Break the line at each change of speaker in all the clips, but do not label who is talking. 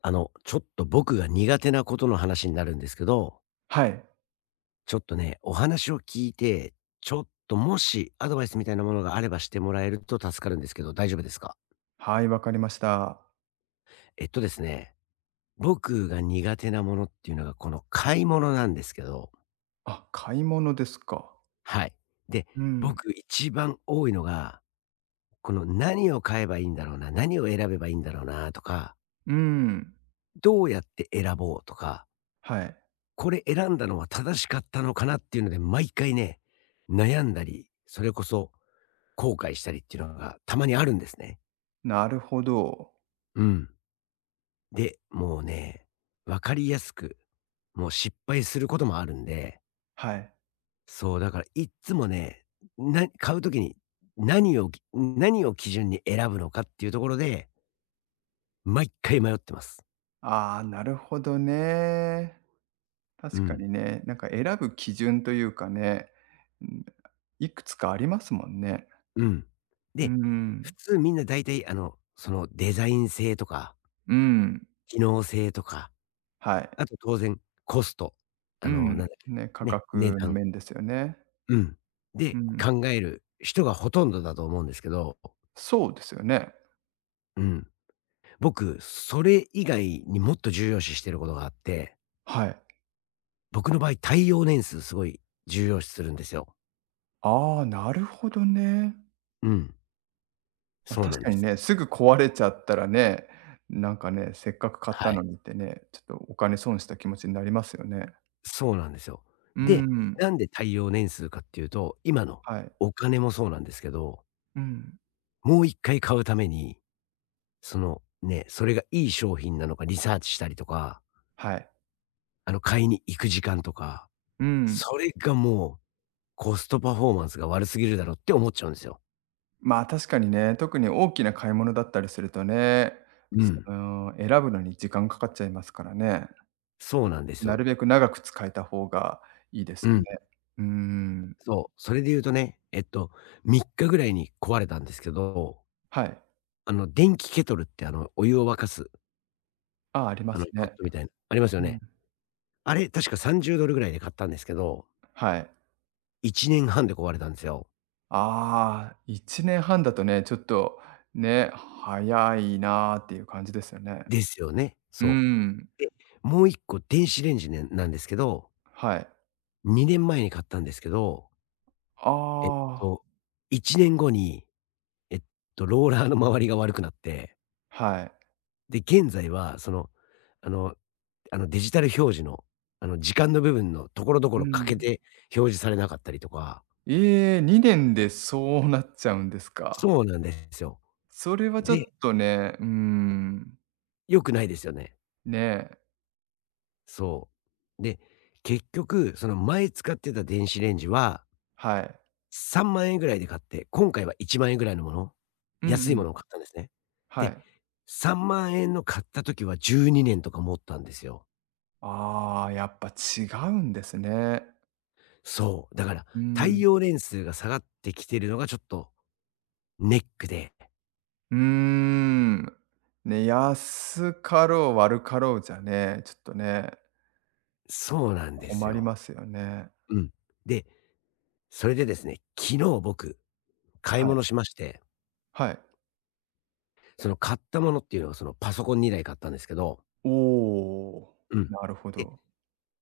ちょっと僕が苦手なことの話になるんですけど、
はい。
ちょっとね、お話を聞いて、ちょっともしアドバイスみたいなものがあればしてもらえると助かるんですけど、大丈夫ですか？
はい、わかりました。
えっとですね、僕が苦手なものっていうのがこの買い物なんですけど、
あ、買い物ですか。
はい。で、
うん。
僕一番多いのが、この何を買えばいいんだろうな、何を選べばいいんだろうなとか、
うん。
どうやって選ぼうとか、
はい。
これ選んだのは正しかったのかなっていうので、毎回ね、悩んだり、それこそ後悔したりっていうのがたまにあるんですね。
なるほど。
うん。で、もうね、わかりやすく、もう失敗することもあるんで、
はい。
そう、だからいっつもね、な買うときに何をき何を基準に選ぶのかっていうところで、毎回迷ってます。
ああ、なるほどね。
う
確か
ん。
にね、なんか選ぶ基準というかね、うん、いくつかありますもんね。
うん。
う
で、普
ん。
通みんな大体そのデザイン性とか、
うん。
機能性とか、
はい。
あと当然、コスト、
う
あの、なん
ん。
だっ
ね、価
け、ね、値
格の
段、
面ですよね。
うん、
う
で、
ん。
考える人がほとんどだと思うんですけど、
そうですよね。
うん。僕、それ以外にもっと重要視してることがあって、
はい。
僕の場合、耐用年数すごい重要視するんですよ。
ああ、なるほどね。
うん、
ま、
そうな
確
ん
か
で
に
す。
ね、すぐ壊れちゃったらね、なんかね、せっかく買った
は
の
い。
にってね、ちょっとお金損した気持ちになりますよね。
そうなんですよ。
うー
で、
ん、
なんで耐用年数かっていうと、今の
はい。
お金もそうなんですけど、
うん、
もう一回買うために、そのね、それがいい商品なのかリサーチしたりとか、
はい。
買いに行く時間とか、
うん。
それがもう、コストパフォーマンスが悪すぎるだろって思っちゃうんですよ。
まあ、確かにね、特に大きな買い物だったりするとね、
う
そ
ん。
の、選ぶのに時間かかっちゃいますからね。
そうなんです
な
よ。
るべく長く使えた方がいいです
う
よね。
ん。
うーん。
そう。それで言うとね、3日ぐらいに壊れたんですけど、
はい。
電気ケトルってお湯を沸かす、
ああ、あります
ポッ
ね。
トみたいな、ありますよ
うん。
ね。あれ、確か $30 ぐらいで買ったんですけど、
はい。
1年半で壊れたんですよ。
ああ、1年半だとね、ちょっとね、早いなっていう感じですよね。
ですよね。
うー
そ
ん、
う。で、もう1個、電子レンジねなんですけど、
はい。
2年前に買ったんですけど、えっ
ああ、
と、1年後にえっローラーの周りが悪くなって、
はい。
で、現在はその、あのデジタル表示の、時間の部分のところどこ
う
ろ欠け
ん。
て表示されなかったりとか。
ええ、2年でそうなっちゃうんですか。
そうなんですよ。
それはちょっ
で、
とね、うーん、
良くないですよね。
ね、
そう。で、結局、その前使ってた電子レンジは
はい。
3万円ぐらいで買って、今回は1万円ぐらいのもの、
うんう
安いも
ん、
のを買ったんですね。
は
で、
い。
3万円の買った時は12年とか持ったんですよ。
ああ、やっぱ違うんですね。
そう。だから、
う
太
ん。
陽連数が下がってきてるのがちょっとネックで。
うーん。ね、安かろう悪かろうじゃね、ちょっとね
そうなんです
困りま
よ。
すよね。
うん。で、それでですね、昨日僕、買い
はい。
物しまして、
はい。
その買ったものっていうのはそのパソコン2台買ったんですけど、
おお。
うん。
なるほ
で、
ど。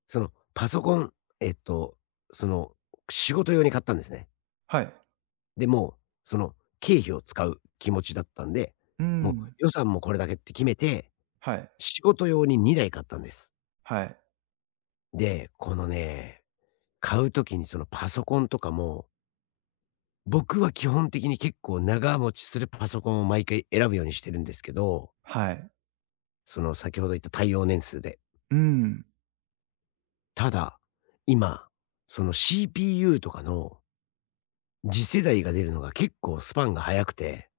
そのパソコン、えっと、その仕事用に買ったんですね。
はい。
で、もう、その経費を使う気持ちだったんで、
う
もう
ん。
予算もこれだけって決めて、
はい。
仕事用に2台買ったんです。
はい。
で、このね、買う時にそのパソコンとかも、僕は基本的に結構長持ちするパソコンを毎回選ぶようにしてるんですけど、
はい。
その先ほど言った対応年数で。
うん。
ただ、今、その CPU とかの次世代が出るのが結構スパンが早くて。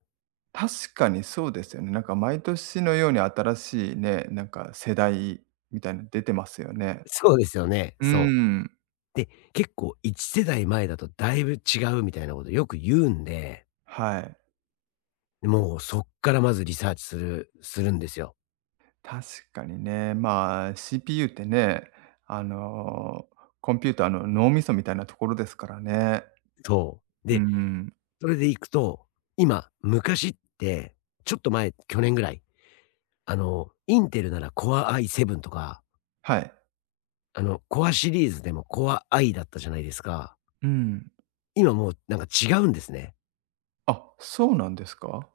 確かにそうですよね。なんか毎年のように新しいね、なんか世代みたいなの出てますよね。
そうですよね、
うー
そう。
ん。
で、結構1世代前だとだいぶ違うみたいなことよく言うんで、
はい。
もうそっからまずリサーチするんですよ。
確かにね。まあ、CPU ってね、あの、コンピューターの脳みそみたいなところですからね。
そう。
う
で、
ん。
それでいくと、今、昔って、ちょっと前、去年ぐらい、インテルなら Core i7 とか、
はい。
Core シリーズでも Core i だったじゃないですか。
うん。
今もうなんか違うんですね。
あ、そうなんですか？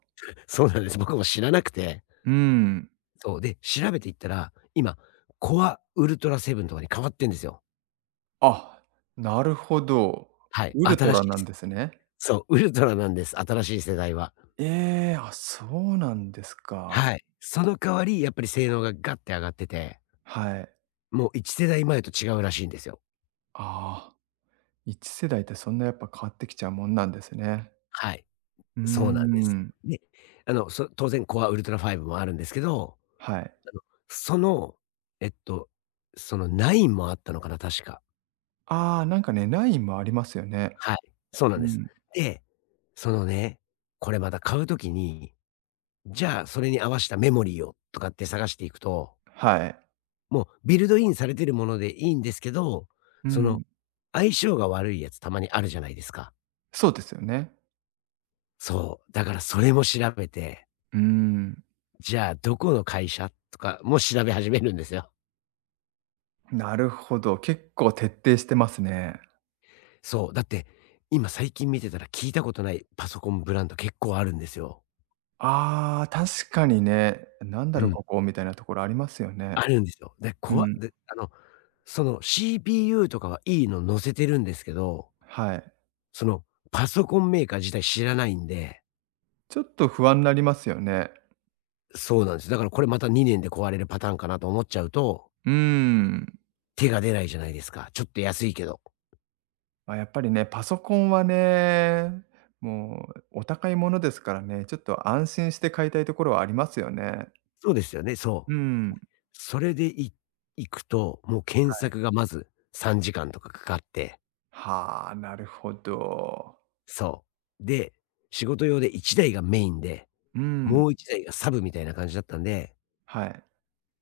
そうなんです。僕も知らなくて。
うん。
そう、で、調べていったら、今、Core Ultra7 とかに変わってんですよ。
あ、なるほど。
はい、
ウルト
新し
ラ
い
な
で
ん
す。
ですね。
そう、ウルトラなんです、新しい世代は。
ええ、あ、そうなんですか。
はい。その代わり、やっぱり性能がガッて上がってて、
はい。
もう1世代前と違うらしいんですよ。
ああ、1世代ってそんなやっぱ変わってきちゃうもんなんですね。
はい。
うー
そうなんです。
ん、
で、当然コアウルトラ5もあるんですけど、
はい。
あの、その、えっと、その9もあったのかな、確か。
ああ、なんかね、ラインもありますよね。
はい、そうな
う
んです。
ん、
で、そのね、これまた買うときに、じゃあそれに合わせたメモリーをとかって探していくと、
はい。
もうビルドインされてるものでいいんですけど、
う
その、
ん、
相性が悪いやつたまにあるじゃないですか。
そうですよね。
そう、だからそれも調べて、
うーん、
じゃあどこの会社とかも調べ始めるんですよ。
なるほど、結構徹底してますね。
そう、だって、今最近見てたら聞いたことないパソコンブランド結構あるんですよ。
ああ、確かにね、なんだ
う
ろ、
ん、
ここみたいなところありますよね。
あるんですよ。で、
う
こわ
ん、
で、あの、その CPU とかはいいの載せてるんですけど、
はい。
そのパソコンメーカー自体知らないんで、
ちょっと不安になりますよね。
そうなんです。だからこれまた2年で壊れるパターンかなと思っちゃうと、
うーん。
手が出ないじゃないですか。ちょっと安いけど。
まあ、やっぱりね、パソコンはね、もうお高いものですからね、ちょっと安心して買いたいところはありますよね。
そうですよね、
う
そ
ー
う。
ん。
それでい行くと、もう検索がまず3時間とかかかって、
はあ、なるほど。
そう。で、仕事用で1台がメインで、
うーん。
もう1台がサブみたいな感じだったんで、
はい。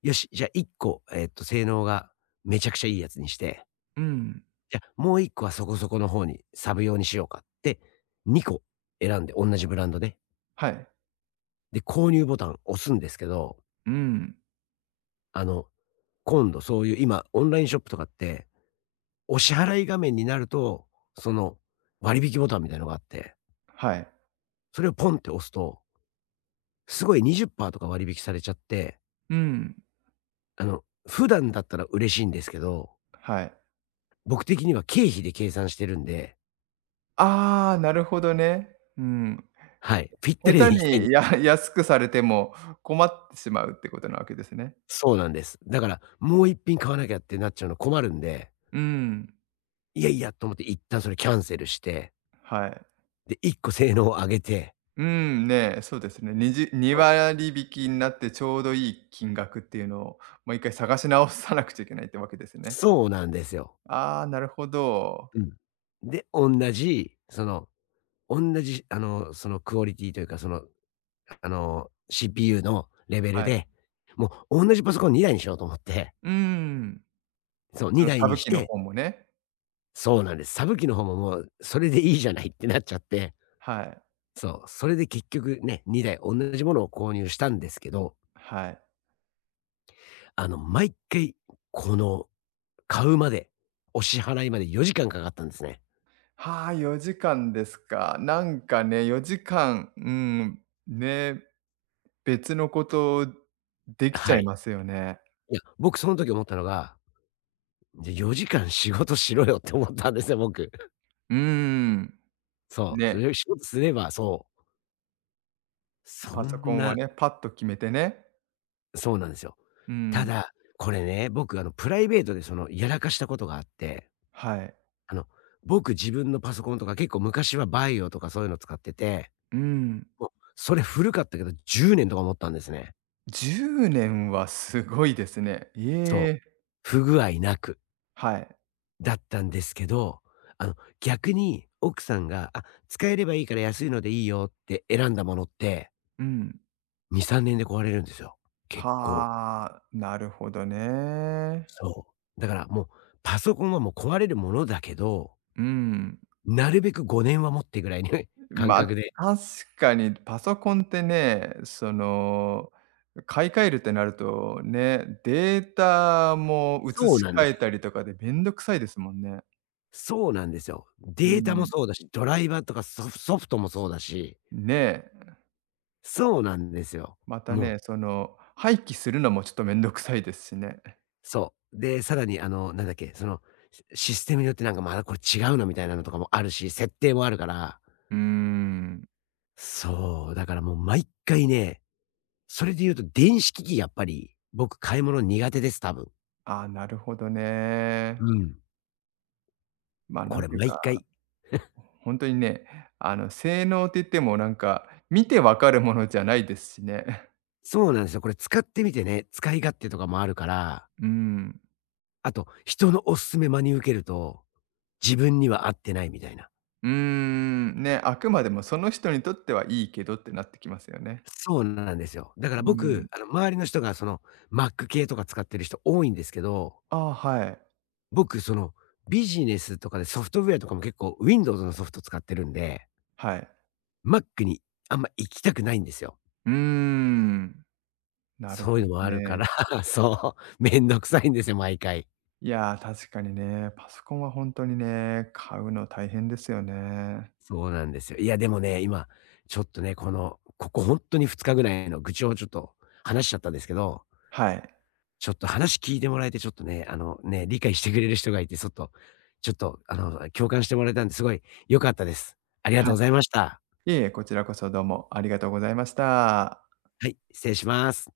よし、じゃあ1個、性能がめちゃくちゃいいやつにして、
うん。
じゃ、もう1個はそこそこの方にサブ用にしようかって、2個選んで、同じブランドで。
はい。
で、購入ボタン押すんですけど、
うん。
あの、今度そういう今、オンラインショップとかって、お支払い画面になると、その、割引ボタンみたいのがあって、
はい。
それをポンって押すと、すごい20%とか割引されちゃって、
うん。
普段だったら嬉しいんですけど、
はい。
僕的には経費で計算してるんで、
ああ、なるほどね。うん。
はい、ぴったり
下手
で行きたいんで
に
す。
安くされても困ってしまうってことなわけですね。
そうなんです。だから、もう一品買わなきゃってなっちゃうの困るんで、
うーん。
いやいやと思って一旦それキャンセルして、
はい。
で、1個性能を上げて、
うん、ね、そうですね。2
そう、
割引きになってちょうどいい金額っていうのを、もう一回探し直さなくちゃいけないってわけですね。
そうなんですよ。
ああ、なるほど。
うん。で、おんなじ、その、おんなじ、そのクオリティというか、その、CPU のレベル
はい。
で、もうおんなじパソコン2台にしようと思って、
うーん。
そう、
その
2台
サ
に
ブ
し
機の
て、
方もね。
そうなんです。サブ機の方ももうそれでいいじゃないってなっちゃって、
はい。
そう、それで結局ね、2台同じものを購入したんですけど、
はい。
毎回、この、買うまで、お支払いまで4時間かかったんですね。
はあ、4時間ですか。なんかね、4時間、うーん、ね、別のことできちゃ
は
い
い。
ますよね。
いや、僕その時思ったのが、じゃ、4時間仕事しろよって思ったんですよ、僕。
うーん。
そう、そ
ね、
れ仕事すれば、そう、そ
パソコ
ん
ンは
な、
ね、パッと決めてね。
そうなんですよ。
う
た
ん。
だ、これね、僕プライベートでその、やらかしたことがあって、
はい。
あの、僕自分のパソコンとか結構昔はバイオとかそういうの使ってて、
うん。
もう、それ古かったけど、10年とか持ったんですね。
10年はすごいですね。
そう。
ええ、
不具合なく
はい。
だったんですけど、あの、逆に奥さんが、「あ、使えればいいから安いのでいいよ」って選んだものって、
うん。
2、3年で壊れるんですよ。結構。
はあ、なるほどね。
そう。だからもう、パソコンはもう壊れるものだけど、
うん。
なるべく5年は持ってぐらいに 感
まあ、
覚で。
確かにパソコンってね、その、買い替えるってなると、ね、データも移
そう
し
なん
替
で
え
す。
たりとかでめんどくさいですもんね。
そうなんですよ。
う
データも
ん。
そうだし、ドライバーとかソフトもそうだし、
ねえ、
そうなんですよ。
また
もう、
ね、その、廃棄するのもちょっとめんどくさいですしね。
そう。で、さらにあの、なんだっけ、その、システムによってなんかまだこれ違うのみたいなのとかもあるし、設定もあるから。
うーん。
そう、だからもう毎回ね、それで言うと電子機器やっぱり、僕買い物苦手です、多分。
ああ、なるほどね。
うん。
ま、な
こ
ん
れ
ていう
毎
か
回、
本当にね、あの、性能って言ってもなんか、見てわかるものじゃないですしね。
そうなんですよ。これ使ってみてね、使い勝手とかもあるから、
うん。
あと人のおすすめ真に受けると、自分には合ってないみたいな。
うーん、ね、あくまでもその人にとってはいいけどってなってきますよね。
そうなんですよ。だか
う
ら
ーん。
僕、周りの人がその Mac 系とか使ってる人多いんですけど、
ああ、はい。
僕、その、ビジネスとかでソフトウェアとかも結構 Windows のソフト使ってるんで、
はい。
Mac にあんま行きたくないんですよ。
うーん、なる
そう
ほ
いう
ど
のもあるから、
ね。
そう、めんどくさいんですよ、毎回。
いやー、確かにね、パソコンは本当にね、買うの大変ですよね。
そうなんですよ。いや、でもね、今、ちょっとね、この、ここ本当に2日ぐらいの愚痴をちょっと話しちゃったんですけど、
はい。
ちょっと話聞いてもらえて、ちょっとね、ね、理解してくれる人がいて、ちょっと、共感してもらえたんで、すごい良かったです。ありが
は
と
い。
うございました。
いえいえ、こちらこそどうもありがとうございました。
はい、失礼します。